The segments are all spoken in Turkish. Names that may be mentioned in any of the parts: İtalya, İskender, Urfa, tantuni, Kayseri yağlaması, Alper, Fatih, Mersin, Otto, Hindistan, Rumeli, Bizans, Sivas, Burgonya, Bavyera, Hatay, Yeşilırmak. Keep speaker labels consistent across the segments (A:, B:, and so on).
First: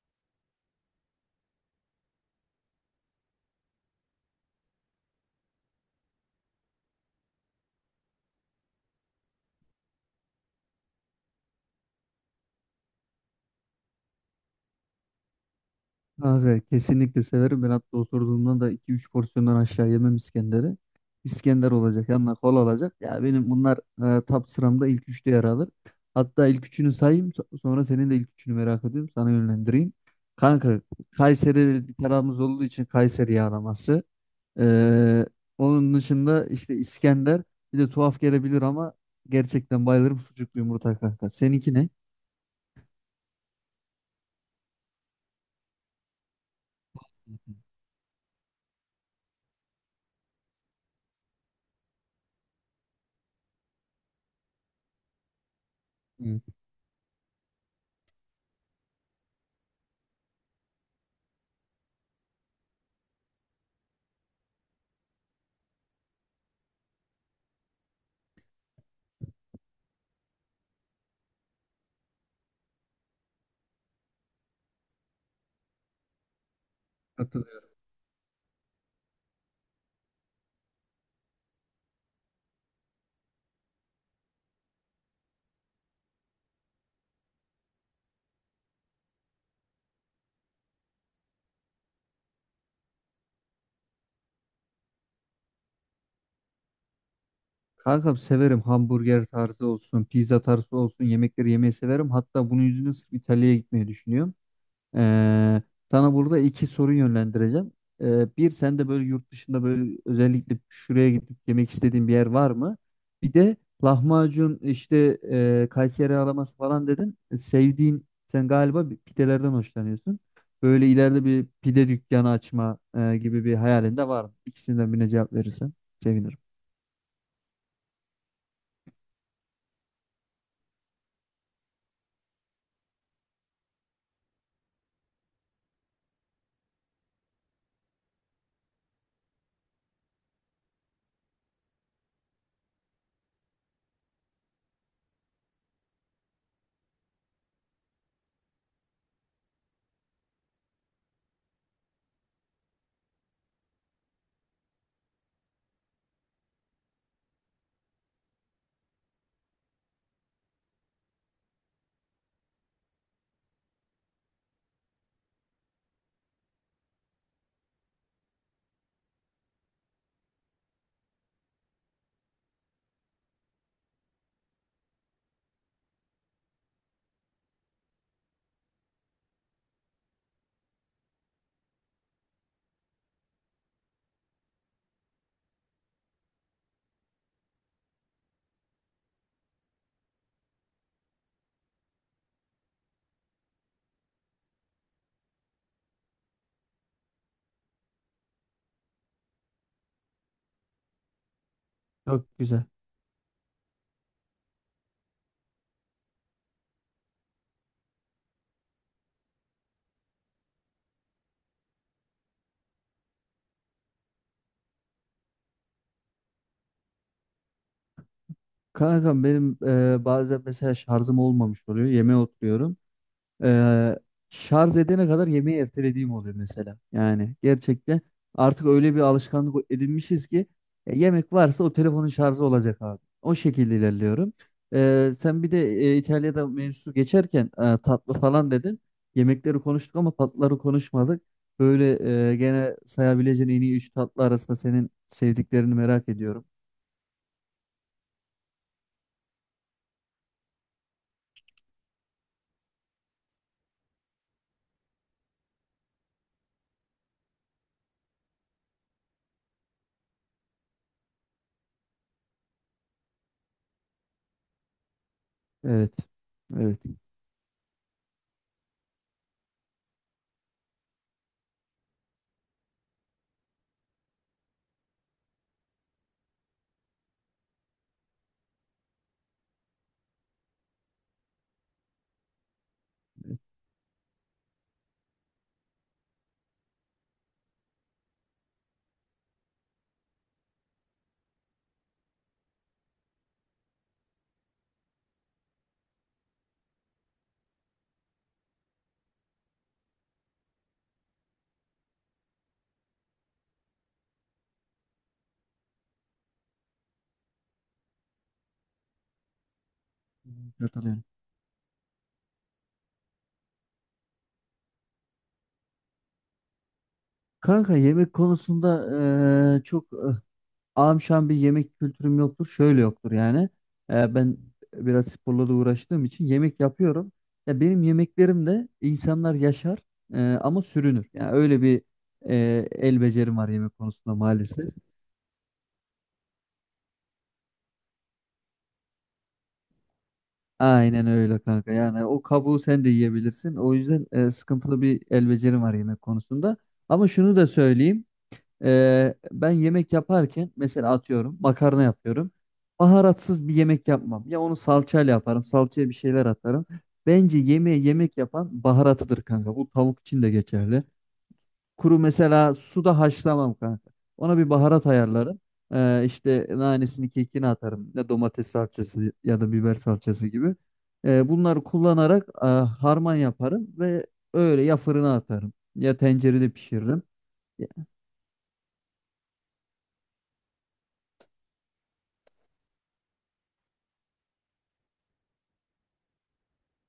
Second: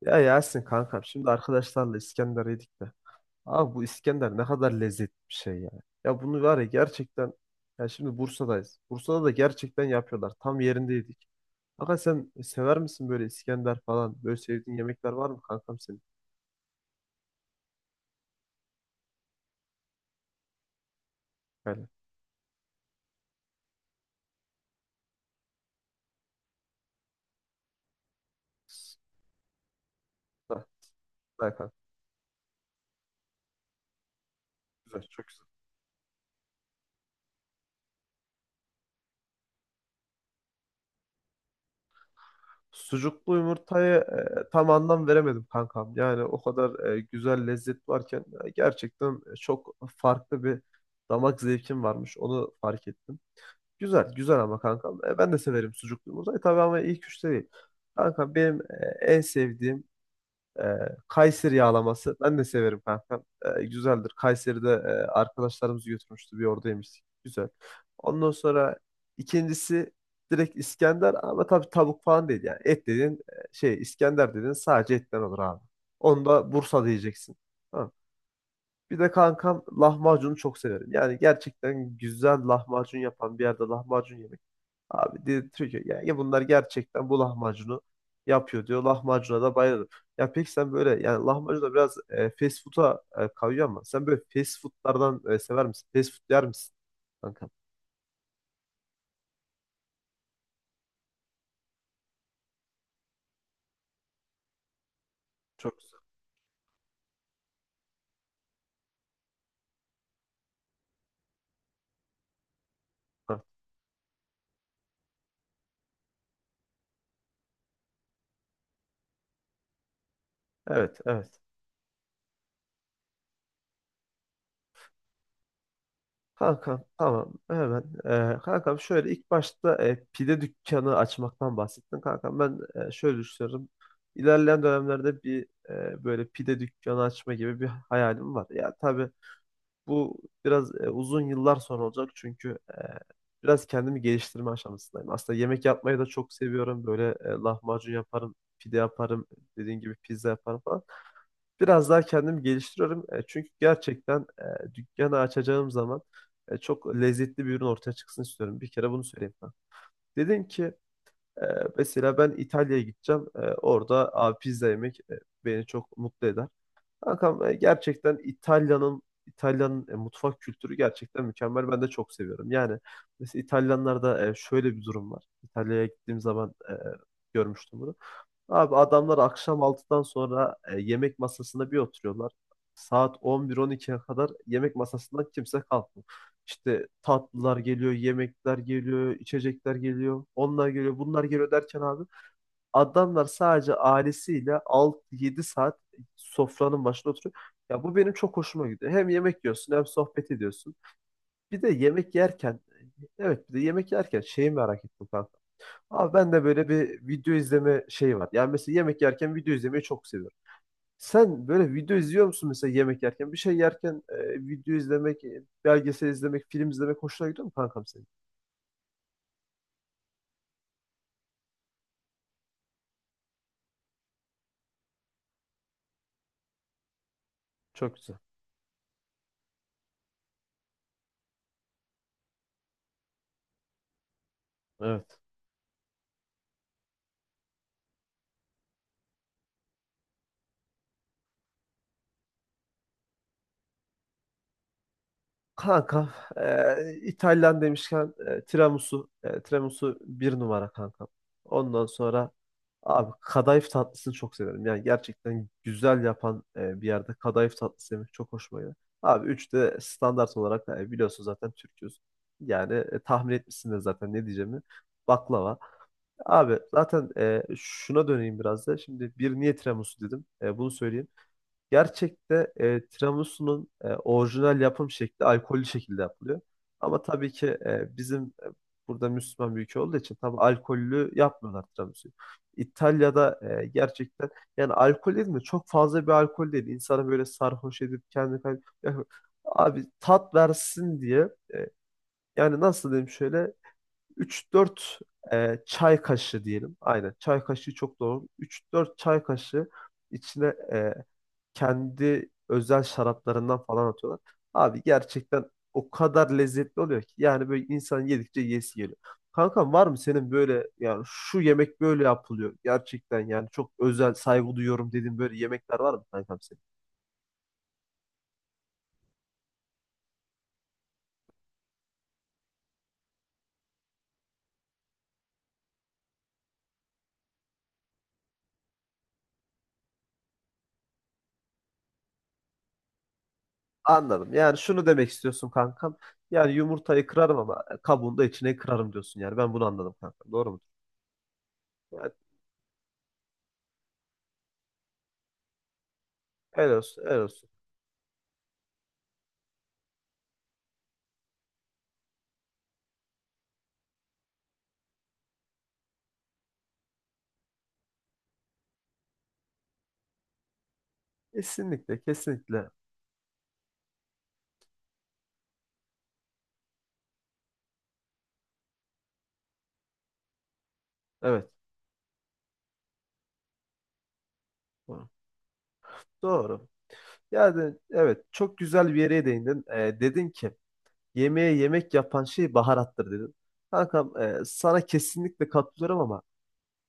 A: Ya Yasin kankam, şimdi arkadaşlarla İskender yedik de. Abi bu İskender ne kadar lezzetli bir şey ya. Ya bunu var ya, gerçekten ya. Şimdi Bursa'dayız. Bursa'da da gerçekten yapıyorlar. Tam yerinde yedik. Kanka, sen sever misin böyle İskender falan? Böyle sevdiğin yemekler var mı kankam senin?
B: Abi kesinlikle severim. Ben hatta oturduğumda da iki üç porsiyondan aşağı yemem İskender'i. İskender
A: Yani.
B: olacak, yanına kola olacak. Ya benim bunlar top sıramda ilk üçte yer alır. Hatta ilk üçünü sayayım, sonra senin de ilk üçünü merak
A: s-
B: ediyorum. Sana yönlendireyim.
A: Ha. Ha,
B: Kanka,
A: kanka.
B: Kayseri bir tarafımız olduğu için Kayseri yağlaması.
A: Güzel,
B: Ee,
A: çok güzel.
B: Onun dışında işte İskender. Bir de tuhaf gelebilir ama gerçekten bayılırım sucuklu yumurta kanka. Seninki ne?
A: Sucuklu yumurtayı tam anlam veremedim kankam. Yani o kadar güzel lezzet varken gerçekten çok farklı bir damak zevkim varmış. Onu fark ettim. Güzel, güzel ama kankam. Ben de severim sucuklu yumurtayı tabii, ama ilk üçte değil. Kankam benim en sevdiğim e, Kayseri yağlaması. Ben de severim kankam. Güzeldir. Kayseri'de arkadaşlarımız götürmüştü. Bir orada yemiştik. Güzel. Ondan sonra ikincisi direkt İskender, ama tabii tavuk falan değil yani. Et dediğin, şey, İskender dediğin sadece etten olur abi. Onu da Bursa diyeceksin.
B: Hı.
A: Tamam. Bir de kankam, lahmacunu çok severim. Yani gerçekten güzel lahmacun yapan bir yerde lahmacun yemek. Abi dedirtiyor ki ya, ya bunlar gerçekten bu lahmacunu yapıyor, diyor. Lahmacuna da bayılırım. Ya peki sen böyle yani lahmacun da biraz fast food'a kayıyor, ama sen böyle fast food'lardan sever misin? Fast food yer misin kanka?
B: Kankam severim hamburger tarzı olsun, pizza tarzı olsun yemekleri yemeyi severim. Hatta bunun yüzünden sırf İtalya'ya gitmeyi düşünüyorum. Ee,
A: Çok güzel.
B: Sana burada iki soru yönlendireceğim. Bir sen de böyle yurt dışında böyle özellikle şuraya gidip yemek istediğin bir yer var mı? Bir
A: Ha.
B: de lahmacun işte Kayseri araması falan dedin. E, Sevdiğin sen galiba bir pidelerden hoşlanıyorsun. Böyle
A: Evet,
B: ileride
A: evet.
B: bir pide dükkanı açma gibi bir hayalin de var mı? İkisinden birine cevap verirsen sevinirim.
A: Kankam, tamam hemen. Kankam şöyle, ilk başta pide dükkanı açmaktan bahsettin. Kankam ben şöyle düşünüyorum. İlerleyen dönemlerde bir böyle pide dükkanı açma gibi bir hayalim var. Ya tabii bu biraz uzun yıllar sonra olacak, çünkü biraz kendimi geliştirme aşamasındayım. Aslında yemek yapmayı da çok seviyorum. Böyle lahmacun yaparım, pide yaparım, dediğin gibi pizza yaparım falan. Biraz daha kendimi geliştiriyorum. Çünkü gerçekten dükkanı açacağım zaman çok lezzetli bir ürün ortaya çıksın istiyorum. Bir kere bunu söyleyeyim ben. Dedim ki e, mesela ben İtalya'ya gideceğim. Orada abi pizza yemek beni çok mutlu eder. Kankam gerçekten İtalya'nın mutfak kültürü gerçekten mükemmel. Ben de çok seviyorum. Yani mesela İtalyanlarda şöyle bir durum var. İtalya'ya gittiğim zaman görmüştüm bunu. Abi adamlar akşam 6'dan sonra yemek masasına bir oturuyorlar. Saat 11-12'ye kadar yemek masasından kimse kalkmıyor. İşte tatlılar geliyor, yemekler geliyor, içecekler geliyor, onlar geliyor, bunlar geliyor derken abi adamlar sadece ailesiyle 6 yedi saat sofranın başında oturuyor. Ya bu benim çok hoşuma gidiyor. Hem yemek yiyorsun, hem sohbet ediyorsun. Bir de yemek
B: Çok
A: yerken,
B: güzel.
A: evet, bir de yemek yerken şeyi merak ettim kanka. Abi ben de böyle bir video izleme şeyi var. Yani mesela yemek yerken video izlemeyi çok seviyorum. Sen böyle video izliyor musun mesela yemek yerken? Bir şey yerken video izlemek, belgesel izlemek, film izlemek hoşuna gidiyor mu kankam senin?
B: Kanka benim bazen mesela şarjım olmamış oluyor. Yemeğe oturuyorum. Ee, Şarj edene kadar yemeği ertelediğim oluyor mesela. Yani
A: Çok
B: gerçekten
A: güzel.
B: artık öyle bir alışkanlık edinmişiz ki yemek varsa o telefonun şarjı olacak abi. O şekilde ilerliyorum.
A: Evet.
B: Sen bir de İtalya'da mevzusu geçerken tatlı falan dedin. Yemekleri konuştuk ama tatlıları konuşmadık. Böyle gene sayabileceğin en iyi 3 tatlı arasında senin sevdiklerini
A: Kankam,
B: merak ediyorum.
A: İtalyan demişken tiramisu, tiramisu bir numara kankam. Ondan sonra abi kadayıf tatlısını çok severim. Yani gerçekten güzel yapan bir yerde kadayıf tatlısı yemek çok hoşuma gidiyor. Abi üç de standart olarak biliyorsun zaten Türk'üz. Yani tahmin etmişsin de zaten ne diyeceğimi. Baklava.
B: Evet.
A: Abi
B: Evet.
A: zaten şuna döneyim biraz da. Şimdi bir niye tiramisu dedim. Bunu söyleyeyim. Gerçekte tiramisu'nun orijinal yapım şekli alkollü şekilde yapılıyor. Ama tabii ki bizim burada Müslüman bir ülke olduğu için tabii alkollü yapmıyorlar tiramisu'yu. İtalya'da gerçekten yani alkol dedim mi çok fazla bir alkol değil. İnsanı böyle sarhoş edip kendini ya, abi tat versin diye yani nasıl diyeyim, şöyle 3-4 çay kaşığı diyelim. Aynen çay kaşığı çok doğru. 3-4 çay kaşığı içine e, kendi özel şaraplarından falan atıyorlar. Abi gerçekten o kadar lezzetli oluyor ki yani böyle insan yedikçe yesi geliyor. Kankam var mı senin böyle, yani
B: Katılıyorum.
A: şu yemek böyle yapılıyor gerçekten, yani çok özel, saygı duyuyorum dediğin böyle yemekler var mı kankam senin?
B: Kanka yemek konusunda eee, çok eh, Ağam şu an bir yemek kültürüm yoktur. Şöyle yoktur yani. Ben biraz sporla da uğraştığım için yemek yapıyorum. Ya benim yemeklerim de insanlar yaşar ama sürünür. Yani öyle bir e, el becerim var yemek konusunda
A: Anladım. Yani
B: maalesef.
A: şunu demek istiyorsun kankam. Yani yumurtayı kırarım ama kabuğunu da içine kırarım diyorsun yani. Ben bunu anladım kankam. Doğru mu?
B: Aynen öyle kanka. Yani
A: Yani
B: o kabuğu sen de yiyebilirsin. O yüzden sıkıntılı bir el becerim var yemek konusunda.
A: helal olsun,
B: Ama
A: helal
B: şunu da
A: olsun.
B: söyleyeyim. Ben yemek yaparken mesela atıyorum makarna yapıyorum. Baharatsız bir yemek yapmam. Ya onu salçayla yaparım. Salçaya bir şeyler atarım. Bence yemeğe yemek yapan baharatıdır kanka. Bu tavuk için de geçerli. Kuru
A: Kesinlikle,
B: mesela
A: kesinlikle.
B: suda haşlamam kanka. Ona bir baharat ayarlarım. İşte nanesini kekini atarım. Ya domates salçası ya da biber salçası gibi.
A: Evet.
B: Bunları kullanarak harman yaparım ve öyle ya
A: Doğru.
B: fırına atarım ya tencerede
A: Doğru.
B: pişiririm. Ya-
A: Yani evet, çok güzel bir yere değindin. Dedin ki yemeğe yemek yapan şey baharattır dedin. Kankam sana kesinlikle katılıyorum, ama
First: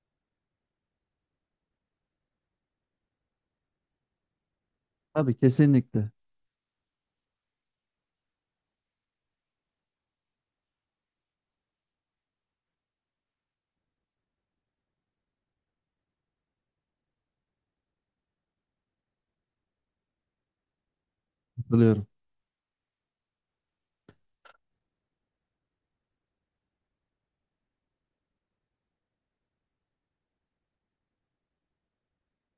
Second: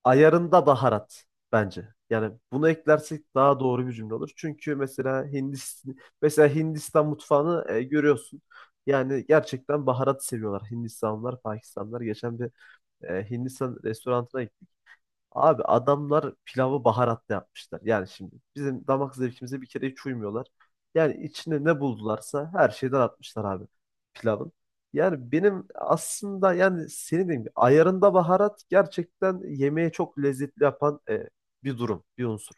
A: ayarında baharat bence. Yani bunu eklersek daha doğru bir cümle olur. Çünkü mesela
B: Tabii
A: Hindistan,
B: kesinlikle.
A: mesela Hindistan mutfağını görüyorsun. Yani gerçekten baharat seviyorlar Hindistanlılar, Pakistanlılar. Geçen bir Hindistan restoranına gittik. Abi adamlar pilavı baharatla yapmışlar. Yani şimdi bizim damak zevkimize bir kere hiç uymuyorlar. Yani içine ne
B: Katılıyorum.
A: buldularsa her şeyden atmışlar abi pilavın. Yani benim aslında, yani senin dediğin gibi ayarında baharat gerçekten yemeği çok lezzetli yapan bir durum, bir unsur.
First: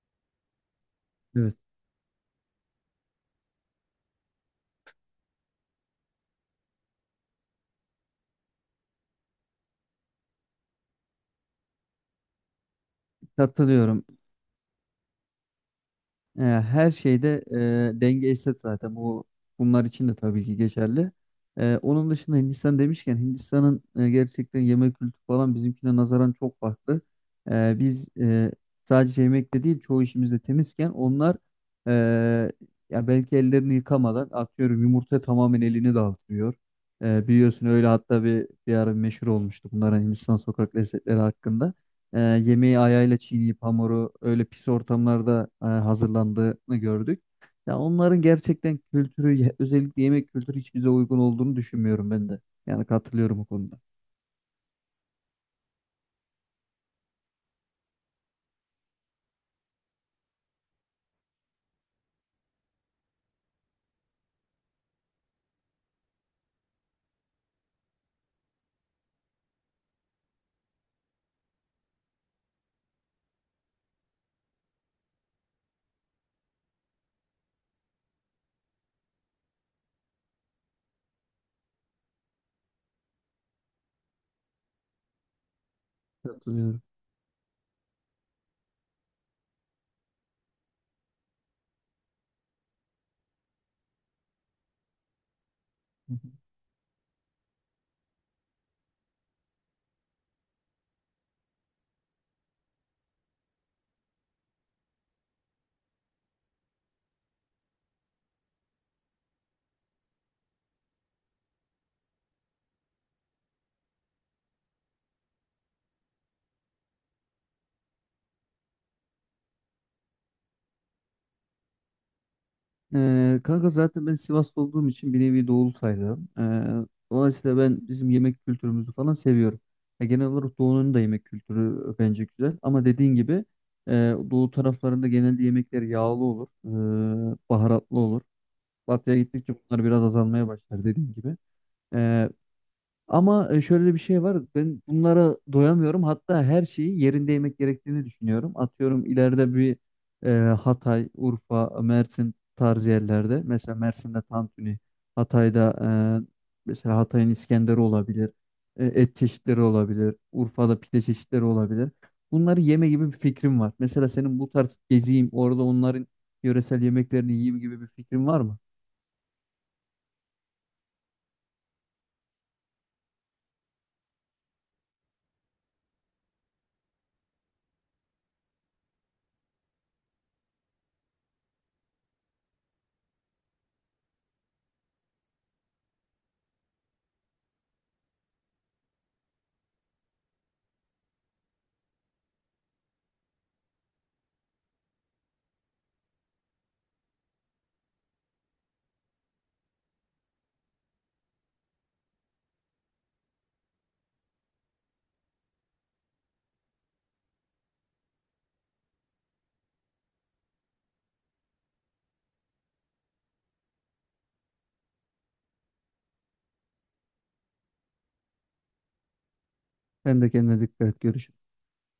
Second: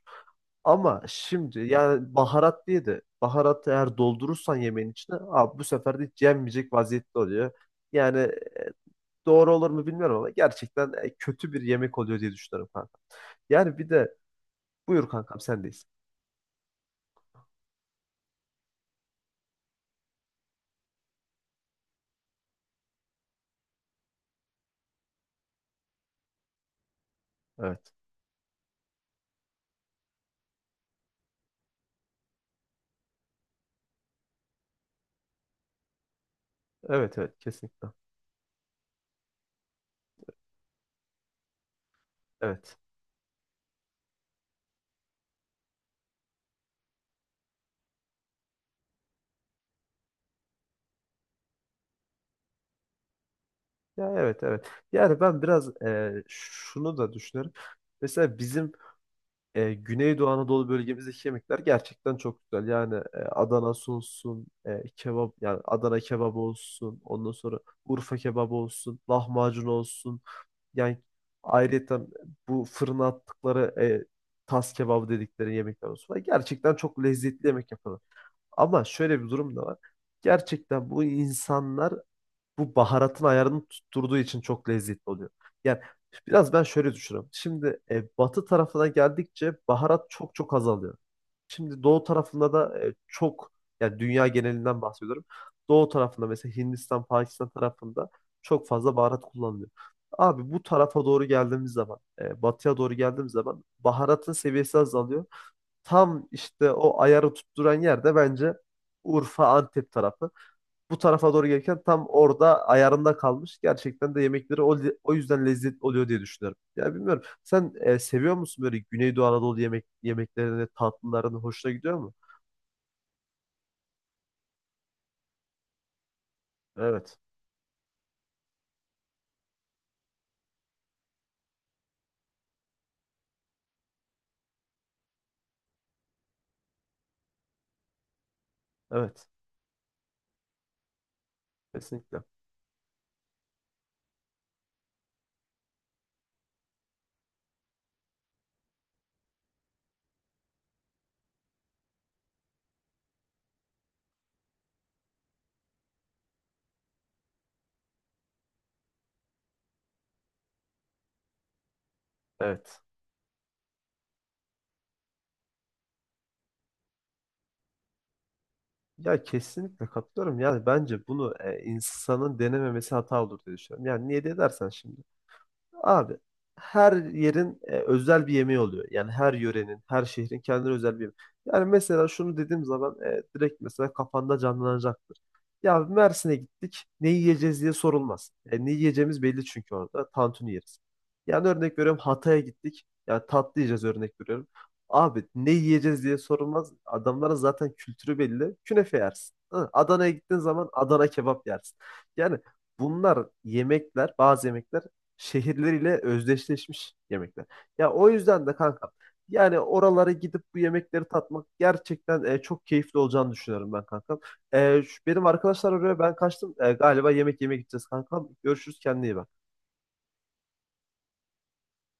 A: Ama
B: Evet.
A: şimdi yani baharat diye de baharatı eğer doldurursan yemeğin içine abi bu sefer de hiç yenmeyecek vaziyette oluyor. Yani e, doğru olur mu bilmiyorum, ama gerçekten kötü bir yemek oluyor diye düşünüyorum kanka. Yani bir
B: Katılıyorum.
A: de buyur kankam, sendeyiz.
B: Her şeyde denge eşit zaten. Bunlar için de tabii ki geçerli. Onun dışında Hindistan demişken Hindistan'ın gerçekten yemek kültürü falan bizimkine nazaran çok farklı.
A: Evet.
B: Biz sadece yemekte değil çoğu işimizde temizken onlar e, ya belki ellerini yıkamadan atıyorum yumurta tamamen elini dağıtıyor.
A: Evet, evet,
B: Biliyorsun
A: kesinlikle.
B: öyle hatta bir ara meşhur olmuştu bunların Hindistan sokak lezzetleri hakkında. E,
A: Evet.
B: yemeği ayağıyla çiğneyip hamuru öyle pis ortamlarda hazırlandığını gördük. Ya onların gerçekten kültürü özellikle yemek kültürü hiç bize uygun olduğunu düşünmüyorum ben de. Yani katılıyorum o konuda.
A: Ya evet, evet. Yani ben biraz şunu da düşünüyorum. Mesela bizim Güneydoğu Anadolu bölgemizdeki yemekler gerçekten çok güzel. Yani Adanası olsun, kebap yani Adana kebabı olsun, ondan sonra Urfa kebabı olsun, lahmacun olsun. Yani ayrıca bu fırına attıkları tas kebabı dedikleri yemekler olsun. Gerçekten çok lezzetli yemek yapıyorlar. Ama şöyle bir durum da var. Gerçekten bu insanlar bu baharatın ayarını tutturduğu için çok lezzetli oluyor. Yani biraz ben
B: Katılıyorum.
A: şöyle düşünüyorum. Şimdi batı tarafına geldikçe baharat çok çok azalıyor. Şimdi doğu tarafında da çok, yani dünya genelinden bahsediyorum. Doğu
B: Hı
A: tarafında mesela Hindistan, Pakistan tarafında çok fazla baharat kullanılıyor. Abi bu tarafa doğru geldiğimiz zaman, batıya doğru geldiğimiz zaman baharatın seviyesi azalıyor. Tam işte o ayarı tutturan yer de bence Urfa, Antep tarafı. Bu tarafa doğru gelirken tam orada ayarında kalmış. Gerçekten de yemekleri o yüzden lezzetli oluyor diye düşünüyorum. Ya bilmiyorum. Sen seviyor musun böyle Güneydoğu Anadolu yemek yemeklerini, tatlılarını hoşuna gidiyor mu?
B: hı. E, kanka zaten ben Sivaslı olduğum için bir nevi doğulu sayılırım. E,
A: Evet.
B: dolayısıyla ben bizim yemek kültürümüzü falan seviyorum. Ya genel olarak doğunun da yemek kültürü bence güzel. Ama dediğin gibi e, doğu taraflarında genelde yemekler yağlı olur, baharatlı olur. Batıya
A: Evet.
B: gittikçe bunlar biraz azalmaya başlar dediğin gibi.
A: Kesinlikle.
B: Ee, Ama şöyle bir şey var. Ben bunlara doyamıyorum. Hatta her şeyi yerinde yemek gerektiğini düşünüyorum. Atıyorum ileride bir Hatay, Urfa, Mersin tarzı yerlerde. Mesela Mersin'de tantuni, Hatay'da mesela Hatay'ın İskender'i olabilir. E, et çeşitleri olabilir. Urfa'da pide çeşitleri olabilir. Bunları
A: Evet.
B: yeme gibi bir fikrim var. Mesela senin bu tarz geziyim, orada onların yöresel yemeklerini yiyeyim gibi bir fikrin var mı?
A: Ya kesinlikle katılıyorum. Yani bence bunu insanın denememesi hata olur diye düşünüyorum. Yani niye diye dersen şimdi. Abi her yerin özel bir yemeği oluyor. Yani her yörenin, her şehrin kendine özel bir yemeği. Yani mesela şunu dediğim zaman direkt mesela kafanda canlanacaktır. Ya Mersin'e gittik, ne yiyeceğiz diye sorulmaz. Ne yiyeceğimiz belli çünkü orada. Tantuni yeriz. Yani örnek veriyorum Hatay'a gittik. Yani tatlı yiyeceğiz örnek veriyorum. Abi ne yiyeceğiz diye sorulmaz. Adamların zaten kültürü belli. Künefe yersin. Hı. Adana'ya gittiğin zaman Adana kebap yersin. Yani bunlar yemekler, bazı yemekler şehirleriyle özdeşleşmiş yemekler. Ya o yüzden de kanka, yani oralara gidip bu yemekleri tatmak gerçekten çok keyifli olacağını düşünüyorum ben kankam. Benim arkadaşlar arıyor, ben kaçtım. Galiba yemek yemeye gideceğiz kankam. Görüşürüz, kendine iyi bak.
B: Sen de kendine dikkat et. Görüşürüz.